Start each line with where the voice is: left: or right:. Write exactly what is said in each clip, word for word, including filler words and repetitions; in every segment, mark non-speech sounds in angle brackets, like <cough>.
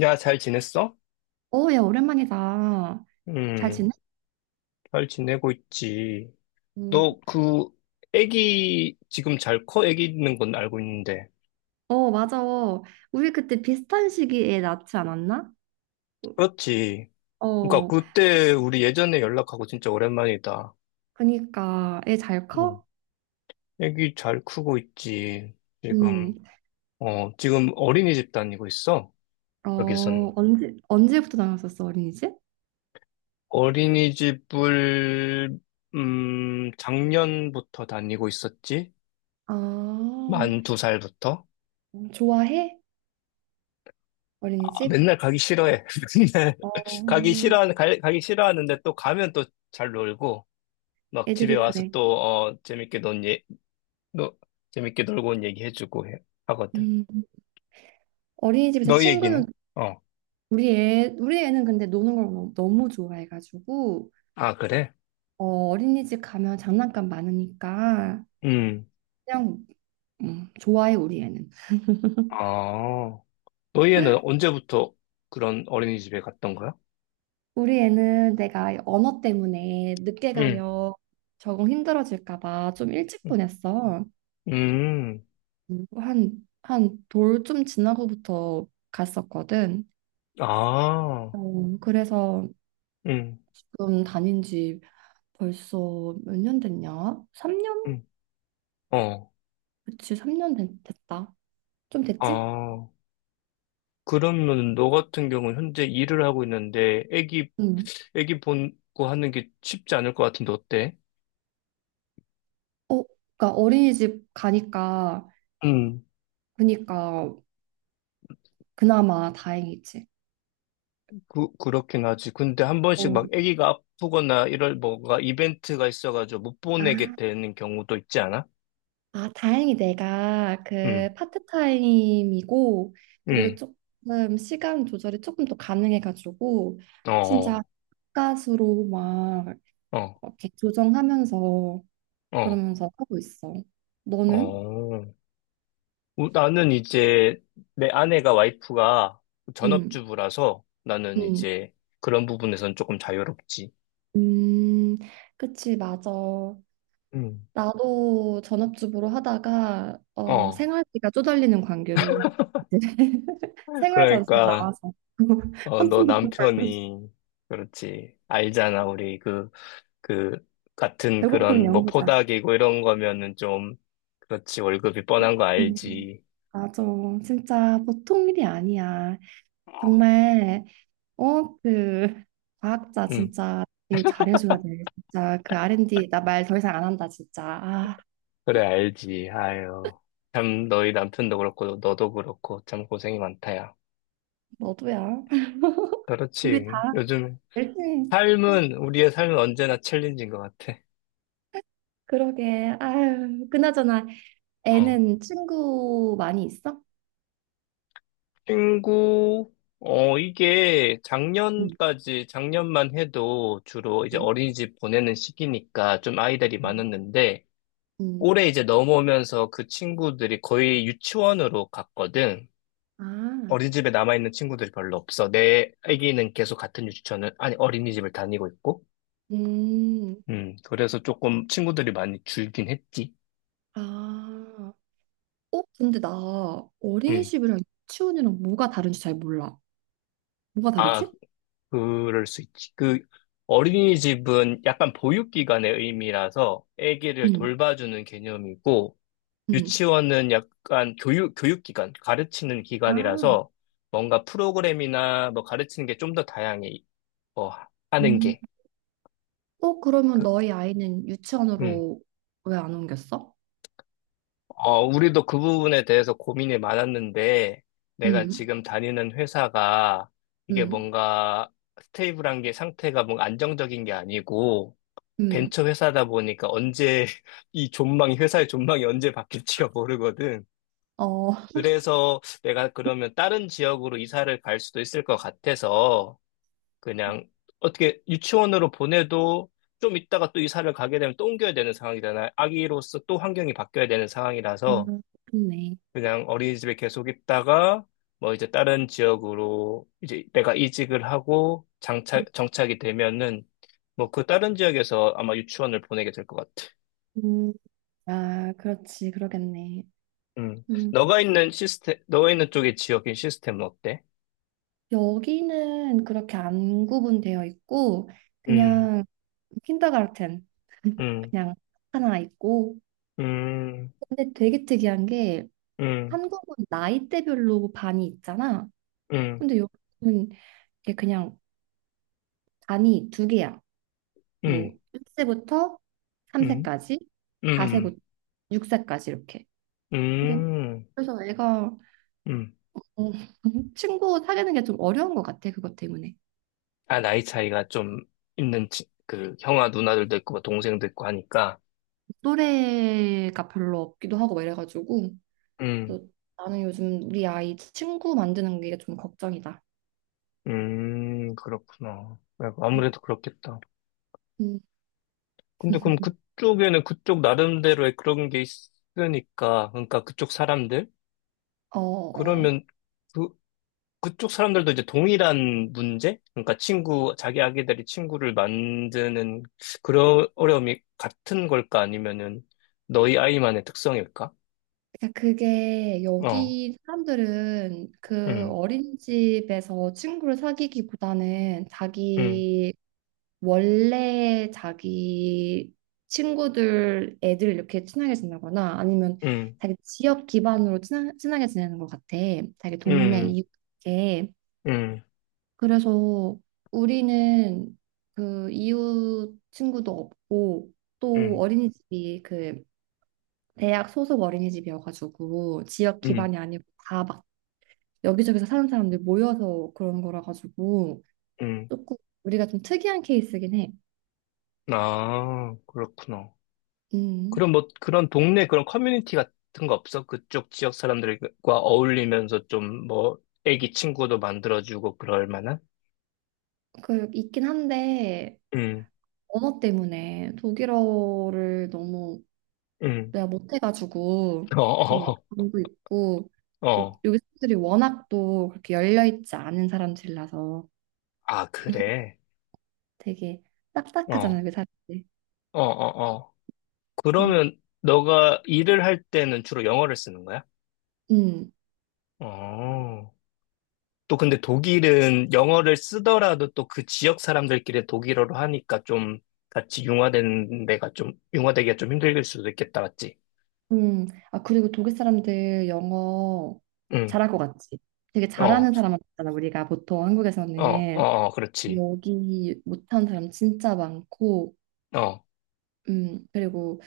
left: 야, 잘 지냈어?
right: 어, 야, 오랜만이다. 잘
left: 음.
right: 지내?
left: 잘 지내고 있지.
right: 음,
left: 너 그 애기 지금 잘 커? 애기 있는 건 알고 있는데.
right: 어, 맞아. 우리 그때 비슷한 시기에 낳지 않았나?
left: 그렇지. 그러니까
right: 어,
left: 그때 우리 예전에 연락하고 진짜 오랜만이다.
right: 그니까 애 잘 커?
left: 음, 애기 잘 크고 있지.
right: 응.
left: 지금 어, 지금 어린이집 다니고 있어.
right: 어,
left: 여기선
right: 언제 언제부터 나왔었어, 어린이집?
left: 어린이집을 음, 작년부터 다니고 있었지.
right: 아, 어,
left: 만 두 살부터.
right: 좋아해? 어린이집?
left: 맨날 가기 싫어해. <laughs> 맨날
right: 어,
left: 가기 싫어하는, 갈- 가기 싫어하는데 또 가면 또 잘 놀고, 막 집에
right: 애들이
left: 와서
right: 그래.
left: 또, 어, 재밌게 논, 예, 너 재밌게 놀고 온 얘기 해주고 해, 하거든.
right: 음, 어린이집에서
left: 너희 얘기는?
right: 친구는
left: 어.
right: 우리 애 우리 애는 근데 노는 걸 너무, 너무 좋아해가지고.
left: 아, 그래?
right: 어, 어린이집 가면 장난감 많으니까
left: 음.
right: 그냥 음, 좋아해, 우리 애는.
left: 아, 너희는 언제부터 그런 어린이집에 갔던 거야?
right: 우리 애는 내가 언어 때문에 늦게
left: 응.
right: 가면 적응 힘들어질까 봐 좀 일찍
left: 음.
right: 보냈어.
left: 음.
right: 음. 한, 한 돌 좀 지나고부터 갔었거든.
left: 아.
right: 어, 그래서
left: 응.
right: 지금 다닌 지 벌써 몇 년 됐냐? 삼 년?
left: 응. 어.
right: 그치, 삼 년 됐, 다좀 됐지?
left: 아. 그러면 너 같은 경우는 현재 일을 하고 있는데 애기
right: 응.
left: 애기 보고 하는 게 쉽지 않을 것 같은데 어때?
right: 어, 그러니까 어린이집 가니까,
left: 음,
right: 그니까 그나마 다행이지.
left: 그, 그렇긴 하지. 근데 한 번씩
right: 어.
left: 막 아기가 아프거나 이럴 뭐가 이벤트가 있어가지고 못 보내게
right: 아.
left: 되는 경우도 있지 않아?
right: 아, 다행히 내가
left: 응.
right: 그 파트타임이고, 그리고
left: 응.
right: 조금 시간 조절이 조금 더 가능해가지고,
left: 어.
right: 진짜
left: 어.
right: 가수로 막
left: 어.
right: 이렇게 조정하면서
left: 어.
right: 그러면서 하고 있어. 너는?
left: 어. 우- 나는 이제 내 아내가 와이프가
right: 응,
left: 전업주부라서 나는
right: 응,
left: 이제 그런 부분에선 조금 자유롭지.
right: 음, 그치, 맞아.
left: 응.
right: 나도 전업주부로 하다가, 어,
left: 어.
right: 생활비가 쪼달리는 관계로 이제 <laughs> 생활 전세
left: 그러니까.
right: 나와서 <laughs>
left: 어,
right: 한
left: 너
right: 푼도 못 벌고
left: 남편이, 그렇지. 알잖아, 우리 그, 그, 같은
right: 배고픈
left: 그런, 뭐,
right: 연구자.
left: 포닥이고 이런 거면은 좀, 그렇지. 월급이 뻔한 거
right: 음.
left: 알지.
right: 맞아. 진짜 보통 일이 아니야. 정말, 어, 그, 과학자
left: 응,
right: 진짜, 이거 잘해줘야 돼. 진짜, 그 알앤디, 나 말 더 이상 안 한다, 진짜. 아,
left: 그래, 알지. 아유. 참, 너희 남편도 그렇고, 너도 그렇고, 참 고생이 많다, 야.
right: 너도야. <laughs> 우리 다
left: 그렇지. 요즘,
right: 열심히,
left: 삶은, 우리의 삶은 언제나 챌린지인 것 같아.
right: 그러게. 아유, 그나저나, 애는 친구 많이 있어?
left: 친구, 어, 이게
right: 응,
left: 작년까지, 작년만 해도 주로 이제
right: 응,
left: 어린이집 보내는 시기니까 좀 아이들이
right: 응.
left: 많았는데,
right: 응.
left: 올해 이제 넘어오면서 그 친구들이 거의 유치원으로 갔거든.
right: 아,
left: 어린이집에 남아있는 친구들이 별로 없어. 내 아기는 계속 같은 유치원을, 아니, 어린이집을 다니고 있고,
right: 음,
left: 음, 그래서 조금 친구들이 많이 줄긴 했지.
right: 아. 어, 근데 나
left: 음.
right: 어린이집이랑 유치원이랑 뭐가 다른지 잘 몰라. 뭐가
left: 아,
right: 다르지?
left: 그럴 수 있지. 그 어린이집은 약간 보육기관의 의미라서 아기를
right: 응.
left: 돌봐주는 개념이고
right: 응.
left: 유치원은 약간 교육 교육기관, 가르치는
right: 아,
left: 기관이라서 뭔가 프로그램이나 뭐 가르치는 게 좀 더 다양해. 뭐 하는
right: 음.
left: 게.
right: 어, 그러면
left: 그,
right: 너희 아이는
left: 음.
right: 유치원으로 왜 안 옮겼어?
left: 어, 우리도 그 부분에 대해서 고민이 많았는데 내가
right: 음,
left: 지금 다니는 회사가 이게
right: 음,
left: 뭔가 스테이블한 게 상태가 뭔가 안정적인 게 아니고
right: 음.
left: 벤처 회사다 보니까 언제 <laughs> 이 존망이 회사의 존망이 언제 바뀔지가 <laughs> 모르거든.
right: 어,
left: 그래서 내가 그러면 다른 지역으로 이사를 갈 수도 있을 것 같아서 그냥 어떻게 유치원으로 보내도 좀 있다가 또 이사를 가게 되면 또 옮겨야 되는 상황이잖아. 아기로서 또 환경이 바뀌어야 되는 상황이라서
right: 음, 좋네.
left: 그냥 어린이집에 계속 있다가 뭐 이제 다른 지역으로 이제 내가 이직을 하고 장착, 정착이 되면은 뭐 그 다른 지역에서 아마 유치원을 보내게 될 것 같아.
right: 음. 아, 그렇지, 그러겠네.
left: 음.
right: 음.
left: 너가 있는 시스템, 너가 있는 쪽의 지역의 시스템은 어때?
right: 여기는 그렇게 안 구분되어 있고,
left: 음.
right: 그냥 킨더가르텐, <laughs>
left: 음.
right: 그냥 하나 있고.
left: 음.
right: 근데 되게 특이한 게,
left: 음.
right: 한국은 나이대별로 반이 있잖아.
left: 음.
right: 근데 여기는 이게 그냥 반이 두 개야. 뭐
left: 음.
right: 일 세부터
left: 음.
right: 삼 세까지,
left: 음.
right: 사 세부터 육 세까지 이렇게. 근데
left: 음.
right: 그래서 애가
left: 음.
right: 어, <laughs> 친구 사귀는 게 좀 어려운 것 같아, 그것 때문에.
left: 아, 나이 차이가 좀 있는, 지- 그, 형아 누나들도 있고, 뭐 동생도 있고 하니까.
right: 또래가 별로 없기도 하고 막 이래가지고.
left: 음,
right: 그래서 나는 요즘 우리 아이 친구 만드는 게 좀 걱정이다.
left: 음, 그렇구나. 야, 아무래도 그렇겠다.
right: 음,
left: 근데 그럼 그쪽에는 그쪽 나름대로의 그런 게 있으니까, 그러니까 그쪽 사람들?
right: 어, 어. 어.
left: 그러면, 그, 그쪽 사람들도 이제 동일한 문제? 그러니까 친구, 자기 아기들이 친구를 만드는 그런 어려움이 같은 걸까? 아니면은 너희 아이만의 특성일까?
right: 그러니까 그게
left: 어.
right: 여기 사람들은 그
left: 음.
right: 어린이집에서 친구를 사귀기보다는
left: 음.
right: 자기 원래 자기 친구들 애들 이렇게 친하게 지내거나 아니면
left: 음.
right: 자기 지역 기반으로 친하, 친하게 지내는 것 같아. 자기 동네
left: 음.
right: 이웃에.
left: 음.
right: 그래서 우리는 그 이웃 친구도 없고 또
left: 음.
right: 어린이집이 그 대학 소속 어린이집이어가지고 지역
left: 음.
right: 기반이 아니고 다 막 여기저기서 사는 사람들 모여서 그런 거라 가지고
left: 음.
right: 조금 우리가 좀 특이한 케이스긴 해.
left: 아, 그렇구나.
right: 음.
left: 그럼 뭐 그런 동네 그런 커뮤니티 같은 거 없어? 그쪽 지역 사람들과 어울리면서 좀 뭐 애기 친구도 만들어주고 그럴 만한?
right: 그 있긴 한데
left: 음.
right: 언어 때문에 독일어를 너무
left: 음.
right: 내가 못해가지고
left: <laughs> 어.
right: 좀
left: 어.
right: 어려움도 있고
left: 어.
right: 또
left: 어.
right: 여기 사람들이 워낙 또 그렇게 열려 있지 않은 사람들이라서
left: 아, 그래.
right: 되게 딱딱하잖아요,
left: 어.
right: 여기 사람들이.
left: 어. 어. 어.
right: 음,
left: 그러면 너가 일을 할 때는 주로 영어를 쓰는 거야?
right: 음,
left: 어. 또 근데 독일은 영어를 쓰더라도 또 그 지역 사람들끼리 독일어로 하니까 좀 같이 융화되는 데가 좀, 융화되기가 좀 힘들 수도 있겠다, 맞지?
right: 음. 아 그리고 독일 사람들 영어
left: 응.
right: 잘할 것 같지? 되게
left: 어.
right: 잘하는 사람만 잖아 우리가 보통
left: 어. 어.
right: 한국에서는
left: 어. 그렇지.
right: 여기 못하는 사람 진짜 많고,
left: 어.
right: 음 그리고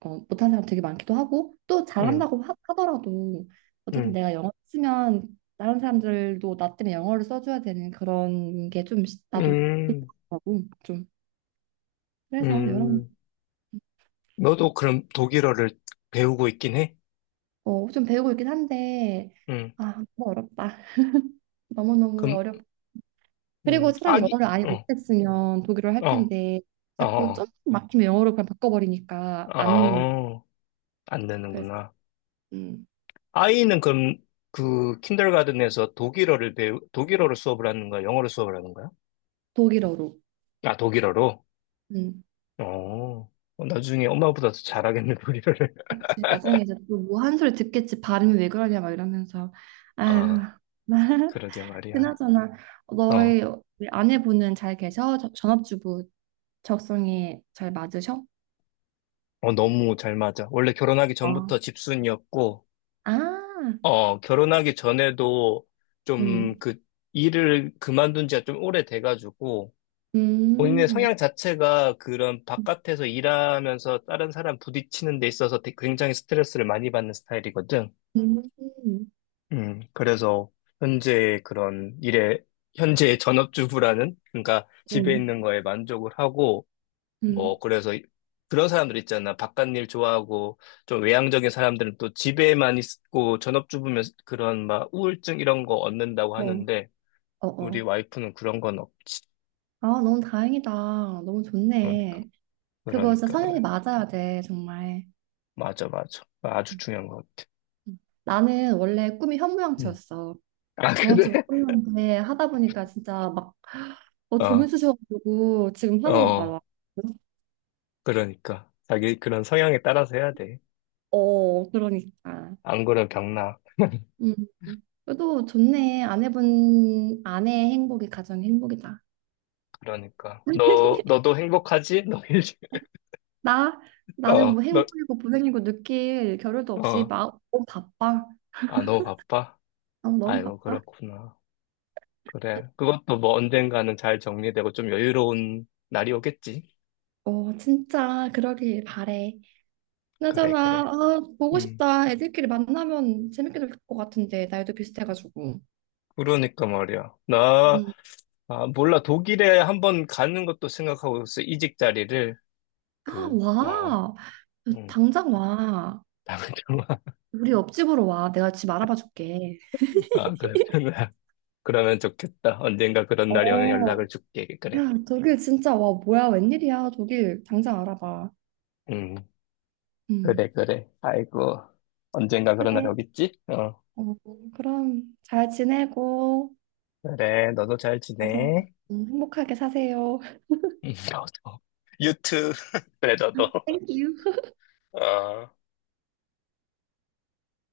right: 어, 못하는 사람 되게 많기도 하고 또
left: 응.
right: 잘한다고 하, 하더라도 어쨌든
left: 응.
right: 내가 영어 쓰면 다른 사람들도 나 때문에 영어를 써줘야 되는 그런 게 좀 나도
left: 음.
right: 하고 좀 그래서 여러
left: 음. 너도 그럼 독일어를 배우고 있긴 해?
right: 어좀 배우고 있긴 한데
left: 응.
right: 아 너무 어렵다. <laughs> 너무너무
left: 그럼.
right: 어렵 그리고
left: 음.
right: 차라리
left: 아기.
right: 영어를 아예
left: 어.
right: 못했으면 독일어를
left: 어.
right: 할 텐데
left: 어.
right: 자꾸 좀
left: 어.
right: 막히면 영어로 그냥 바꿔버리니까 안
left: 아, 안
right: 그래서
left: 되는구나.
right: 음
left: 아이는 그럼 그 킨더가든에서 독일어를 배우, 독일어로 수업을 하는 거야? 영어로 수업을 하는 거야?
right: 독일어로.
left: 아, 독일어로?
right: 음.
left: 어. 어. 나중에 엄마보다 더 잘하겠네, 독일어를.
right: 그치, 나중에 이제 또 뭐 한 소리 듣겠지. 발음이 왜 그러냐 막 이러면서.
left: <laughs>
right: 아휴.
left: 아,
right: <laughs>
left: 그러게 말이야.
right: 그나저나
left: 어.
right: 너희 우리 아내분은 잘 계셔? 저- 전업주부 적성에 잘 맞으셔?
left: 어. 너무 잘 맞아. 원래 결혼하기
right: 어.
left: 전부터 집순이었고,
right: 아,
left: 어, 결혼하기 전에도 좀
right: 음,
left: 그 일을 그만둔 지가 좀 오래돼가지고, 본인의
right: 음,
left: 성향 자체가 그런 바깥에서 일하면서 다른 사람 부딪히는 데 있어서 되- 굉장히 스트레스를 많이 받는 스타일이거든.
right: 음, 음,
left: 음, 그래서 현재 그런 일에, 현재 전업주부라는, 그러니까 집에
right: 음.
left: 있는 거에 만족을 하고,
right: 음.
left: 뭐, 그래서 이- 그런 사람들 있잖아. 바깥 일 좋아하고, 좀 외향적인 사람들은 또 집에만 있고, 전업주부면 그런 막 우울증 이런 거 얻는다고
right: 어,
left: 하는데,
right: 어,
left: 우리
right: 어.
left: 와이프는 그런 건 없지.
right: 아, 너무 다행이다. 너무
left: 그러니까,
right: 좋네. 그거 진짜
left: 그러니까,
right: 성향이
left: 그래.
right: 맞아야 돼, 정말.
left: 맞아, 맞아. 아주
right: 음,
left: 중요한 것 같아.
right: 음. 나는 원래 꿈이
left: 음.
right: 현모양처였어.
left: <laughs> 아, 응. 그래?
right: 저번주 끝났는데 하다 보니까 진짜 막
left: <laughs>
right: 어, 점이
left: 어,
right: 쑤셔가지고 지금 하는 것
left: 어,
right: 봐라.
left: 그러니까. 자기 그런 성향에 따라서 해야 돼.
right: 어, 그러니까.
left: 안 그러면 병나.
right: 음. 그래도 좋네. 아내분 아내의 행복이 가장 행복이다.
left: 그러니까.
right: <laughs>
left: 너, 너도 행복하지? 너 일, <laughs>
right: 나 나는 뭐
left: 어. 너.
right: 행복이고 불행이고 느낄 겨를도 없이
left: 어.
right: 막 너무 바빠.
left: 아, 너무 바빠?
right: 아, 너무
left: 아이고,
right: 바빠.
left: 그렇구나. 그래. 그것도 뭐 언젠가는 잘 정리되고 좀 여유로운 날이 오겠지.
right: 어, 진짜 그러길 바래.
left: 그래,
right: 그나저나
left: 그래.
right: 아, 보고
left: 음.
right: 싶다. 애들끼리 만나면 재밌게 될 것 같은데 나이도 비슷해가지고.
left: 그러니까 말이야. 나,
right: 음.
left: 아, 몰라. 독일에 한번 가는 것도 생각하고 있어. 이직 자리를.
right: 아,
left: 그, 어.
right: 와.
left: 음.
right: 당장 와.
left: 다음에 좀, <laughs>
right: 우리 옆집으로 와. 내가 집 알아봐 줄게.
left: 아, 그렇구나. 그러면 좋겠다. 언젠가 그런 날이 오면
right: 어.
left: 연락을 줄게. 그래.
right: 야, 독일 진짜 와. 뭐야? 웬일이야? 독일 당장 알아봐.
left: 음, 그래,
right: 음.
left: 그래. 아이고, 언젠가 그런 날이
right: 그래.
left: 오겠지? 어.
right: 어, 그럼 잘 지내고
left: 그래, 너도 잘
right: 아주
left: 지내.
right: 음, 행복하게 사세요. <laughs>
left: <laughs> 너도. 유튜브. <laughs> 그래, 너도.
right: 땡큐.
left: 어.